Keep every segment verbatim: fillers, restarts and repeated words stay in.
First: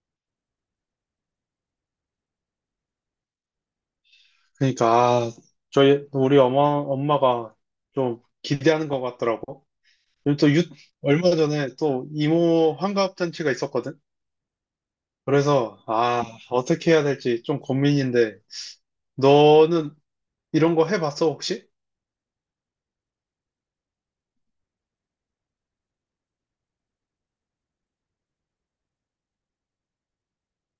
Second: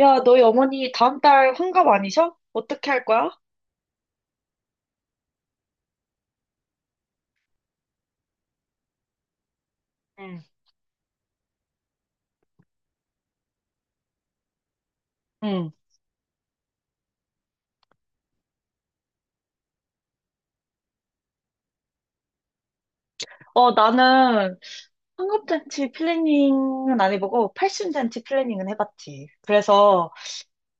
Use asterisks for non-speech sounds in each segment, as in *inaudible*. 야, 너희 어머니 다음 달 환갑 아니셔? 어떻게 할 거야? 그러니까 아, 저희 우리 엄마 엄마가 좀 기대하는 것 같더라고. 그리고 응, 또 유, 얼마 전에 또 이모 환갑 잔치가 있었거든. 응, 그래서 아 어떻게 해야 될지 좀 고민인데, 너는 이런 거 해봤어 혹시? 어, 나는 환갑잔치 플래닝은 안 해보고 팔순잔치 플래닝은 해봤지. 그래서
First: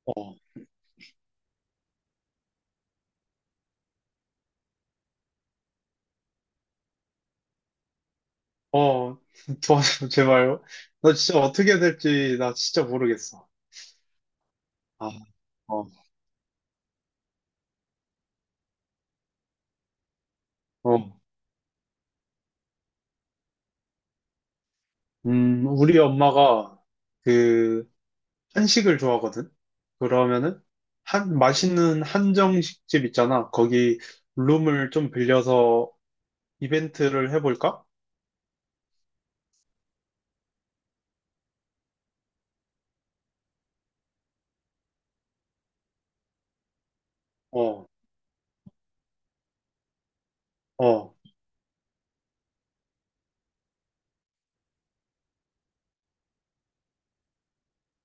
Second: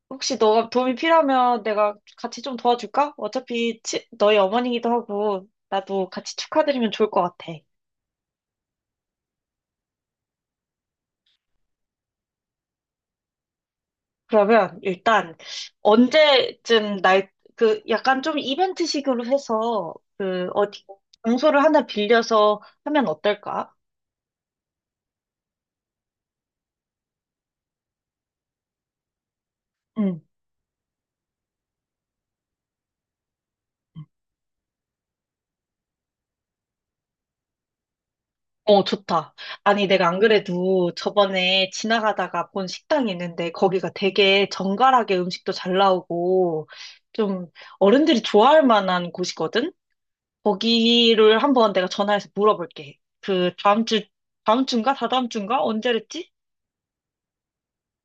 어, 혹시 너가 도움이 필요하면 내가 같이 좀 도와줄까? 어차피 치- 너희 어머니기도 하고 나도 같이 축하드리면 좋을 것 같아. 어 *laughs* 도와줘 제발. 나 진짜 어떻게 해야 될지, 나 진짜 모르겠어. 그러면 아, 일단 어, 언제쯤 날, 그 약간 좀 이벤트식으로 해서 그 어디 어, 장소를 하나 빌려서 하면 어떨까? 음 우리 엄마가 그 한식을 좋아하거든? 응. 그러면은, 한, 맛있는 한정식집 있잖아. 거기 룸을 좀 빌려서 이벤트를 해볼까? 어, 좋다. 아니, 내가 안 그래도 저번에 지나가다가 본 식당이 있는데 거기가 되게 정갈하게 음식도 잘 나오고 좀 어, 어른들이 좋아할 만한 곳이거든? 어. 거기를 한번 내가 전화해서 물어볼게. 그 다음 주, 다음 주인가? 다다음 주인가? 언제랬지?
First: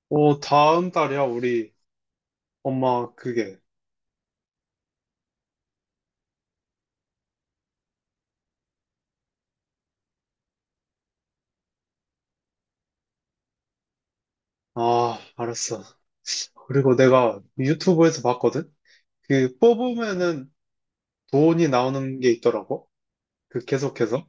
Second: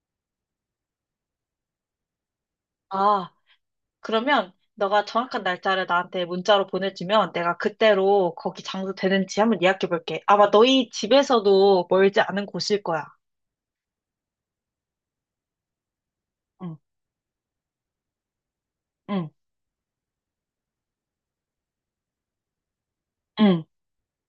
어, 다음 달이야, 우리 엄마 아, 그게. 그러면 너가 정확한 날짜를 나한테 문자로 보내주면 내가 그때로 거기 장소 되는지 한번 예약해볼게. 아마 너희 집에서도 멀지 않은 곳일 거야. 아, 알았어. 응, 그리고 내가 유튜브에서 봤거든? 응, 그 뽑으면은 돈이 나오는 게 있더라고. 그 응. 계속해서.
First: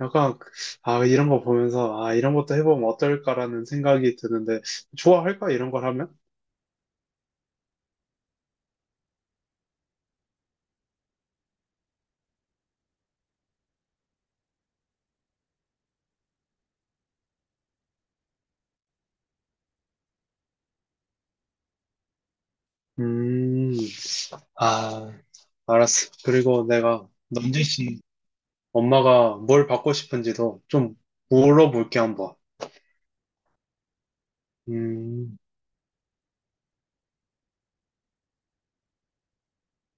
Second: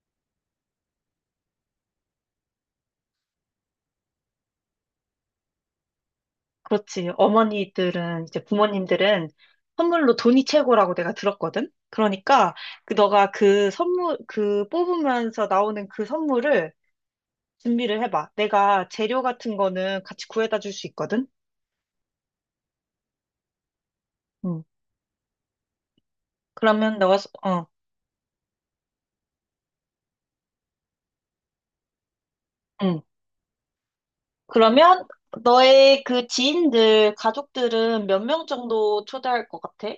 약간, 아, 이런 거 보면서, 아, 이런 것도 해보면 어떨까라는 생각이 드는데, 좋아할까 이런 걸 하면? 그렇지. 어머니들은, 이제 부모님들은 선물로 돈이 최고라고 내가 들었거든? 그러니까, 그, 너가 그 선물, 그 뽑으면서 나오는 그 선물을 준비를 해봐. 내가 재료 같은 거는 같이 구해다 줄 수 있거든? 음, 응. 아. 알았어. 그리고 그러면 내가 너가, 소- 남진 어, 씨 엄마가 뭘 받고 싶은지도 좀 물어볼게 한번. 응. 그러면 음, 너의 그 지인들, 가족들은 몇 명 정도 초대할 것 같아?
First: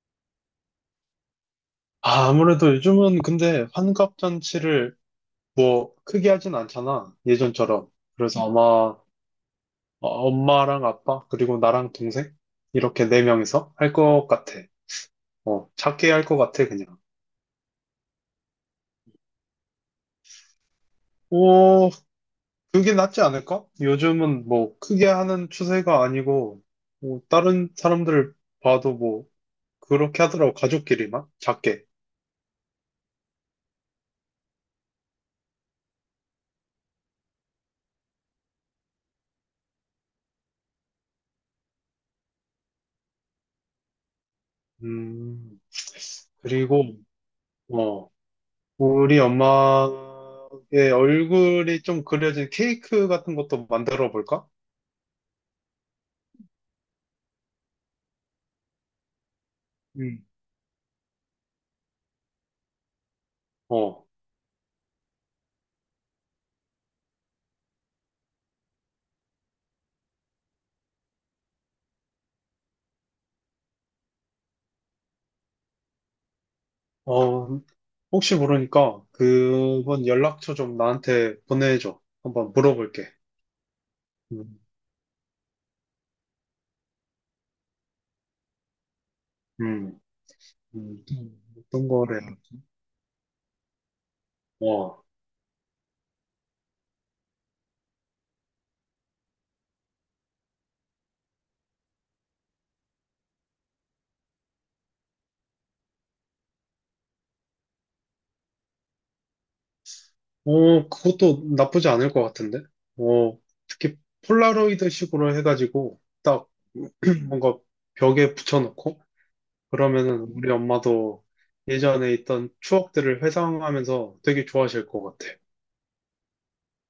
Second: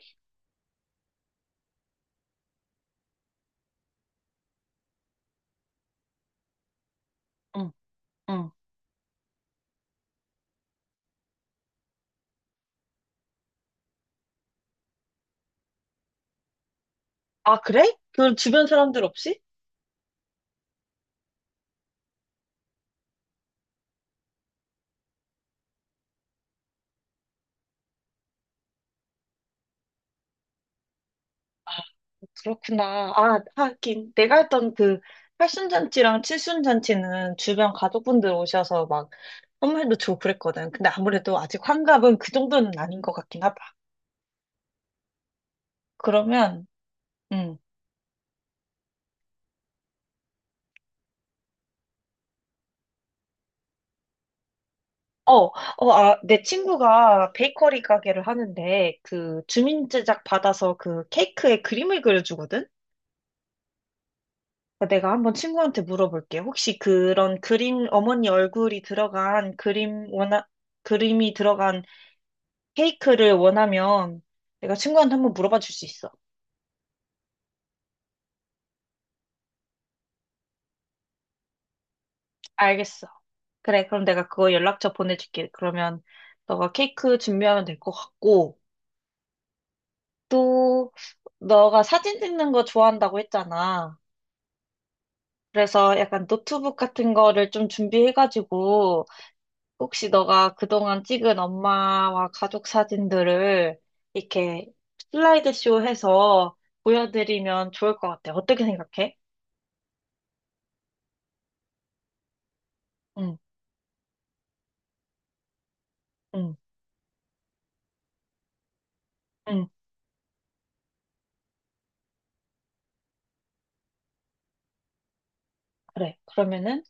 아, 아무래도 요즘은 근데 환갑 잔치를 뭐 크게 하진 않잖아. 응, 예전처럼. 그래서 응. 아마 어, 엄마랑 아빠 그리고 나랑 동생 이렇게 네 명이서 할 것 같아. 어, 작게 할 것 같아 그냥. 아, 그래? 그 주변 사람들 없이? 오, 그게 낫지 않을까? 요즘은 뭐 크게 하는 추세가 아니고 뭐 다른 사람들 봐도 뭐 그렇게 하더라고, 가족끼리만. 작게. 그렇구나. 아, 하긴. 내가 했던 그 팔순잔치랑 칠순잔치는 주변 가족분들 오셔서 막 선물도 주고 그랬거든. 근데 아무래도 아직 환갑은 그 정도는 아닌 것 같긴 하다. 음, 그러면, 그리고, 음. 어, 우리 엄마의 얼굴이 좀 그려진 케이크 같은 것도 만들어 볼까? 어, 어, 아, 내 친구가 베이커리 가게를 하는데 그 주민 제작 음. 받아서 그 케이크에 그림을 그려주거든? 어, 내가 한번 친구한테 물어볼게. 혹시 그런 그림, 어머니 얼굴이 들어간 그림 원하, 그림이 들어간 케이크를 원하면 내가 친구한테 한번 물어봐 줄 수 있어. 어, 혹시 모르니까 그분 연락처 좀 나한테 보내줘. 한번 알겠어. 물어볼게. 그래, 그럼 내가 그거 음, 연락처 보내줄게. 그러면 너가 케이크 준비하면 될 것 같고, 음, 또 음, 너가 어떤 거래. 사진 찍는 거 좋아한다고 했잖아. 아, 어. 그래서 약간 노트북 같은 거를 좀 준비해가지고, 혹시 너가 그동안 찍은 엄마와 가족 사진들을 이렇게 슬라이드쇼 해서 보여드리면 좋을 것 같아. 어떻게 생각해? 어, 그것도 나쁘지 않을 것 같은데? 응, 어, 특히 폴라로이드식으로 해가지고 딱 응, *clears throat* 뭔가 벽에 붙여놓고, 응. 그러면은 우리 엄마도 예전에 있던 추억들을 회상하면서 되게 좋아하실 것 같아. 그래. 그러면은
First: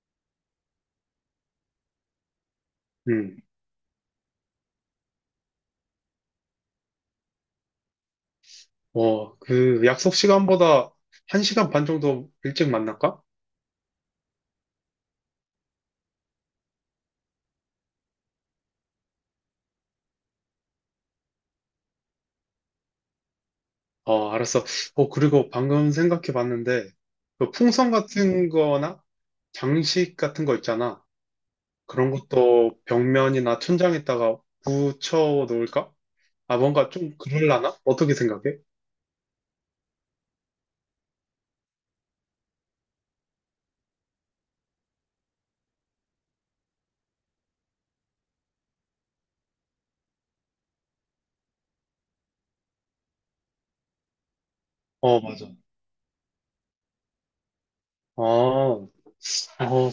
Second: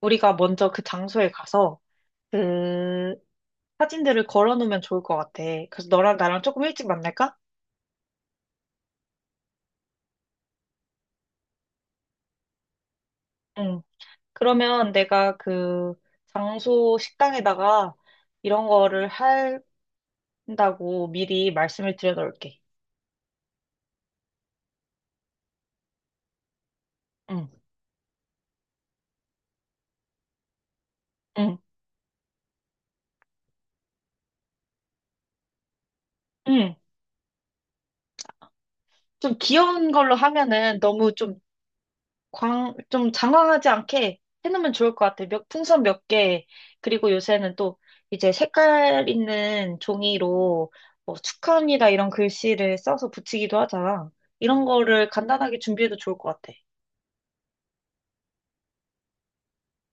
우리가 먼저 그 장소에 가서 그 음, 사진들을 걸어 놓으면 좋을 것 같아. 그래서 너랑 나랑 조금 일찍 만날까? 어, 그 약속 시간보다 한 시간 반 정도 일찍 만날까? 응. 그러면 내가 그 장소 식당에다가 이런 거를 한다고 미리 말씀을 드려 놓을게. 어, 알았어. 어, 그리고 방금 생각해 봤는데, 응, 그 풍선 같은 거나 장식 같은 거 있잖아. 응, 그런 것도 벽면이나 천장에다가 붙여 놓을까? 아, 응. 뭔가 좀 그럴라나? 어떻게 생각해? 좀 귀여운 걸로 하면은 너무 좀 광, 좀 장황하지 않게 해놓으면 좋을 것 같아요. 몇, 풍선 몇 개, 그리고 요새는 또 이제 색깔 있는 종이로 뭐 축하합니다 이런 글씨를 써서 붙이기도 하잖아. 이런 거를 어, 맞아. 간단하게 준비해도 좋을 것 같아. 아, 어,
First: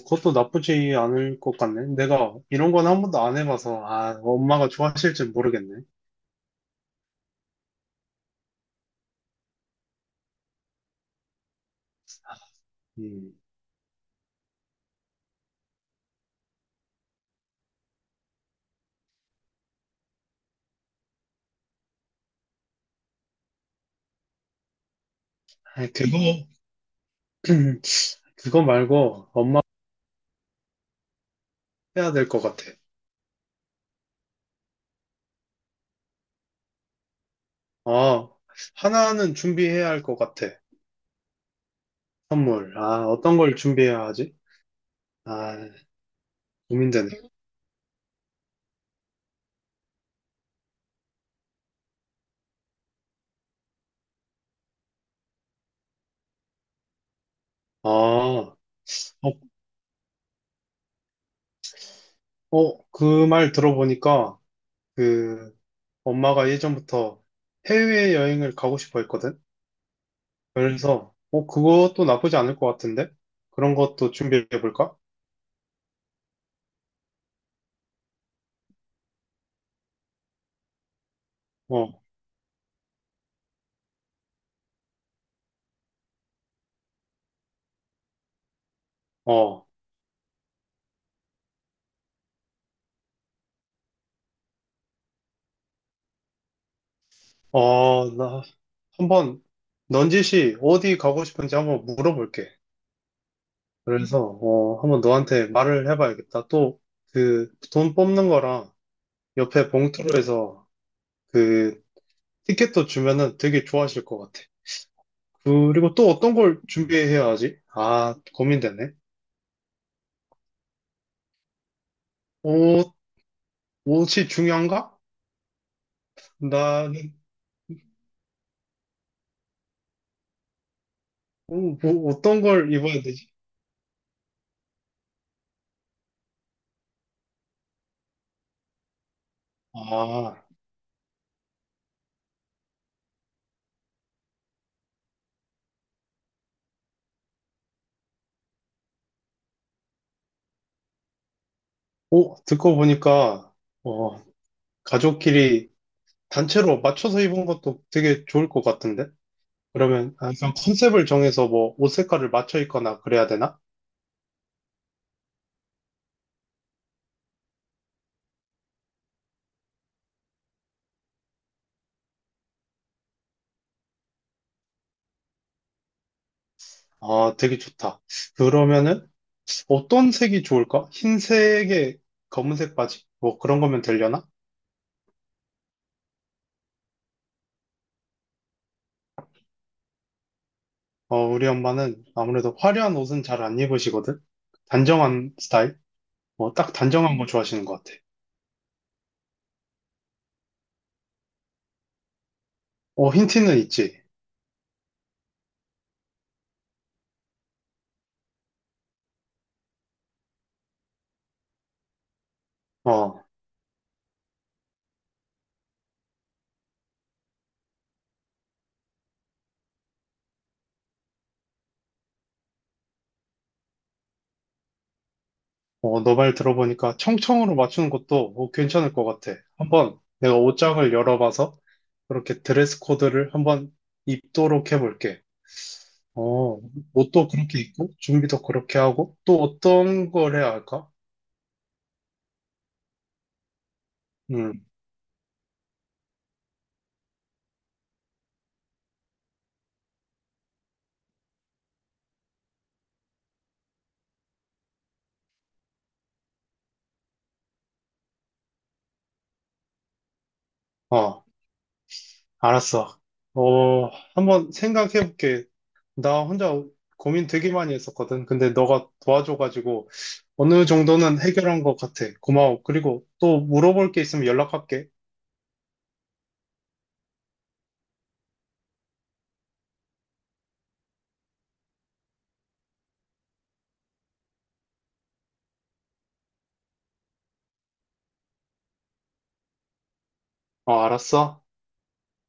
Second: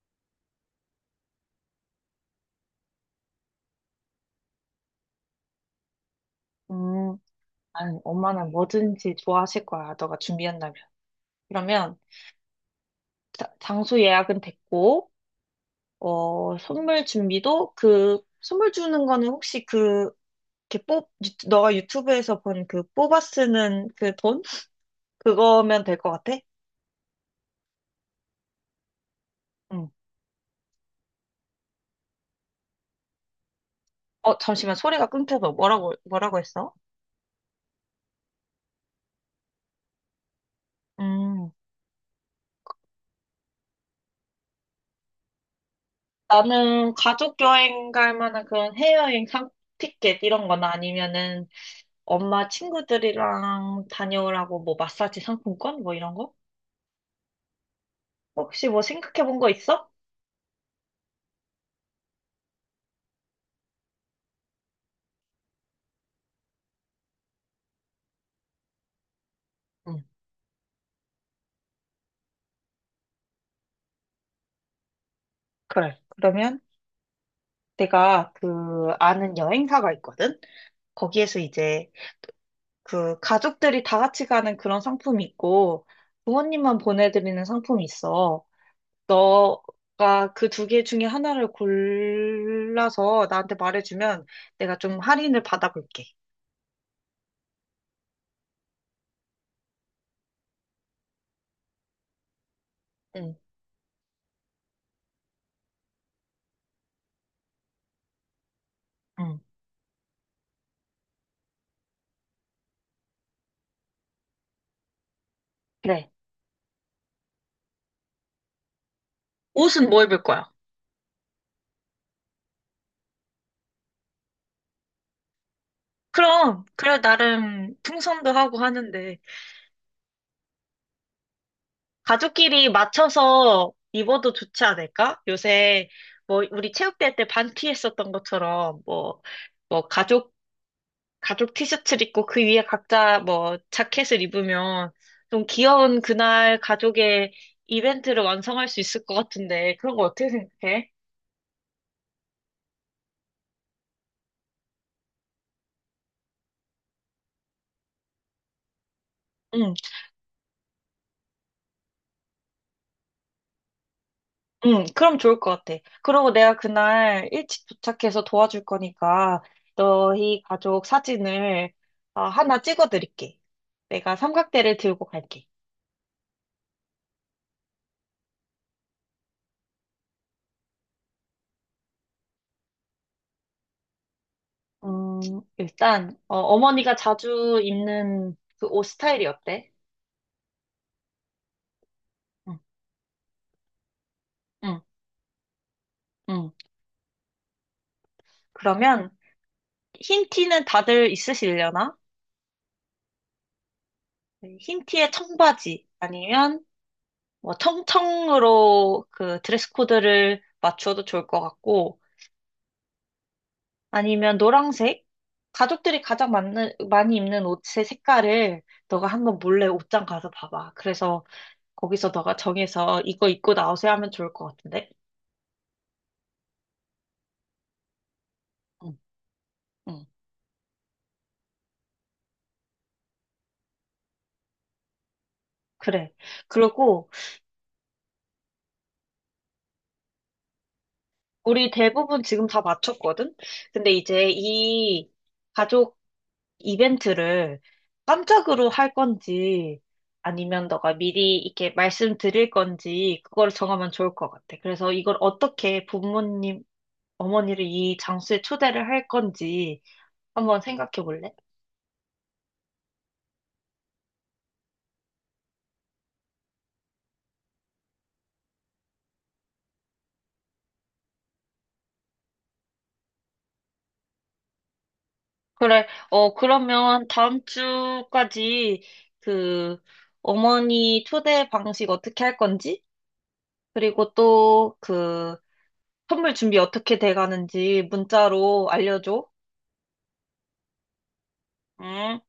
그것도 나쁘지 않을 것 같네. 내가 이런 건 한 번도 안 해봐서, 아, 엄마가 좋아하실지 모르겠네. 음, 아니, 엄마는 뭐든지 좋아하실 거야, 너가 준비한다면. 그러면 음, 자- 장소 예약은 됐고, 어, 선물 준비도 그, 선물 주는 거는 혹시 그, 이렇게 뽑, 유- 너가 유튜브에서 본 그 뽑아 쓰는 그 돈? 그거면 아 될 것 같아? 그거, *clears throat* 그거 말고 엄마 응. 해야 될 것 같아. 어, 잠시만, 소리가 끊겨서 뭐라고, 뭐라고 했어? 아, 하나는 준비해야 할 것 같아. 음, 선물. 아, 어떤 걸 준비해야 하지? 아, 나는 고민되네. 가족 여행 갈 만한 그런 해외여행 상 티켓 이런 거나 아니면은 엄마 친구들이랑 다녀오라고 뭐 마사지 상품권 뭐 이런 거? 아, 어, 혹시 뭐 생각해 본 거 있어? 어, 그 말 들어보니까 그 엄마가 예전부터 해외여행을 가고 싶어 했거든. 응, 그래서 어 그것도 나쁘지 않을 것 같은데, 그런 것도 준비해 볼까? 그래. 그러면 내가 그 아는 여행사가 있거든? 거기에서 이제 어, 그 가족들이 다 같이 가는 그런 상품이 있고 부모님만 보내드리는 상품이 있어. 어, 너가 그 두 개 중에 하나를 골라서 나한테 말해주면 내가 좀 할인을 받아볼게. 어, 나 한번 넌지시 어디 가고 싶은지 한번 물어볼게. 응. 그래서 어 한번 너한테 말을 해봐야겠다. 또 그 돈 뽑는 거랑 응. 옆에 봉투로 해서 그 티켓도 주면은 되게 좋아하실 것 같아. 그리고 또 그래. 어떤 걸 준비해야 하지? 아, 고민되네. 옷은 뭐 입을 거야? 어, 옷이 중요한가? 그럼, 나는 그래, 나름 풍선도 하고 하는데, 어, 뭐 어떤 가족끼리 걸 입어야 되지? 맞춰서 입어도 좋지 않을까? 요새, 뭐, 우리 체육대회 때 반티 했었던 것처럼, 뭐, 뭐, 가족 아, 가족 티셔츠를 입고 그 위에 각자 뭐 자켓을 입으면 좀 귀여운 그날 가족의 이벤트를 완성할 수 있을 것 같은데 그런 거 어떻게 생각해? 오 듣고 보니까 어, 가족끼리 단체로 맞춰서 입은 것도 되게 좋을 것 같은데? 응, 그러면 항상 컨셉을 정해서 뭐 옷 색깔을 맞춰 입거나 그래야 되나? 응, 그럼 좋을 것 같아. 그리고 내가 그날 일찍 도착해서 도와줄 거니까 너희 가족 사진을 어, 하나 찍어드릴게. 내가 삼각대를 들고 갈게. 아, 되게 좋다. 그러면은 어떤 색이 좋을까? 흰색에 검은색 바지? 뭐 그런 거면 되려나? 음, 일단 어, 어머니가 자주 입는 그 옷 스타일이 어때? 어, 우리 엄마는 아무래도 응, 화려한 옷은 잘 안 입으시거든? 응, 단정한 스타일? 응. 어, 딱 단정한 거 좋아하시는 것 같아. 그러면 흰 티는 다들 있으시려나? 어, 힌트는 있지. 네, 흰 티에 청바지 아니면 뭐 청청으로 그 드레스 코드를 맞춰도 좋을 것 같고 어, 아니면 노란색? 가족들이 가장 많은, 많이 입는 옷의 색깔을 너가 한번 몰래 옷장 가서 봐봐. 그래서 거기서 너가 정해서 이거 입고 나오세요 하면 좋을 것 같은데? 어, 너 말 들어보니까 청청으로 맞추는 것도 어, 괜찮을 응, 것 같아. 한번 응, 내가 옷장을 열어봐서 그렇게 드레스 코드를 한번 입도록 해볼게. 그래. 어, 그리고 옷도 그렇게 입고, 준비도 그렇게 하고, 또 어떤 걸 해야 할까? 우리 대부분 지금 다 맞췄거든? 근데 이제 음, 이 가족 이벤트를 깜짝으로 할 건지 아니면 너가 미리 이렇게 말씀드릴 건지 그걸 정하면 좋을 것 같아. 그래서 이걸 어떻게 부모님, 어머니를 이 장소에 초대를 할 건지 한번 생각해 어, 볼래? 알았어. 어, 한번 생각해볼게. 나 혼자 고민 되게 많이 했었거든. 근데 너가 도와줘가지고 어느 정도는 해결한 것 같아. 고마워. 그리고 또 물어볼 게 있으면 연락할게. 그래, 어, 그러면 다음 주까지 그 어머니 초대 방식 어떻게 할 건지 그리고 또 그 선물 준비 어떻게 돼 가는지 문자로 알려줘. 어, 알았어. 음.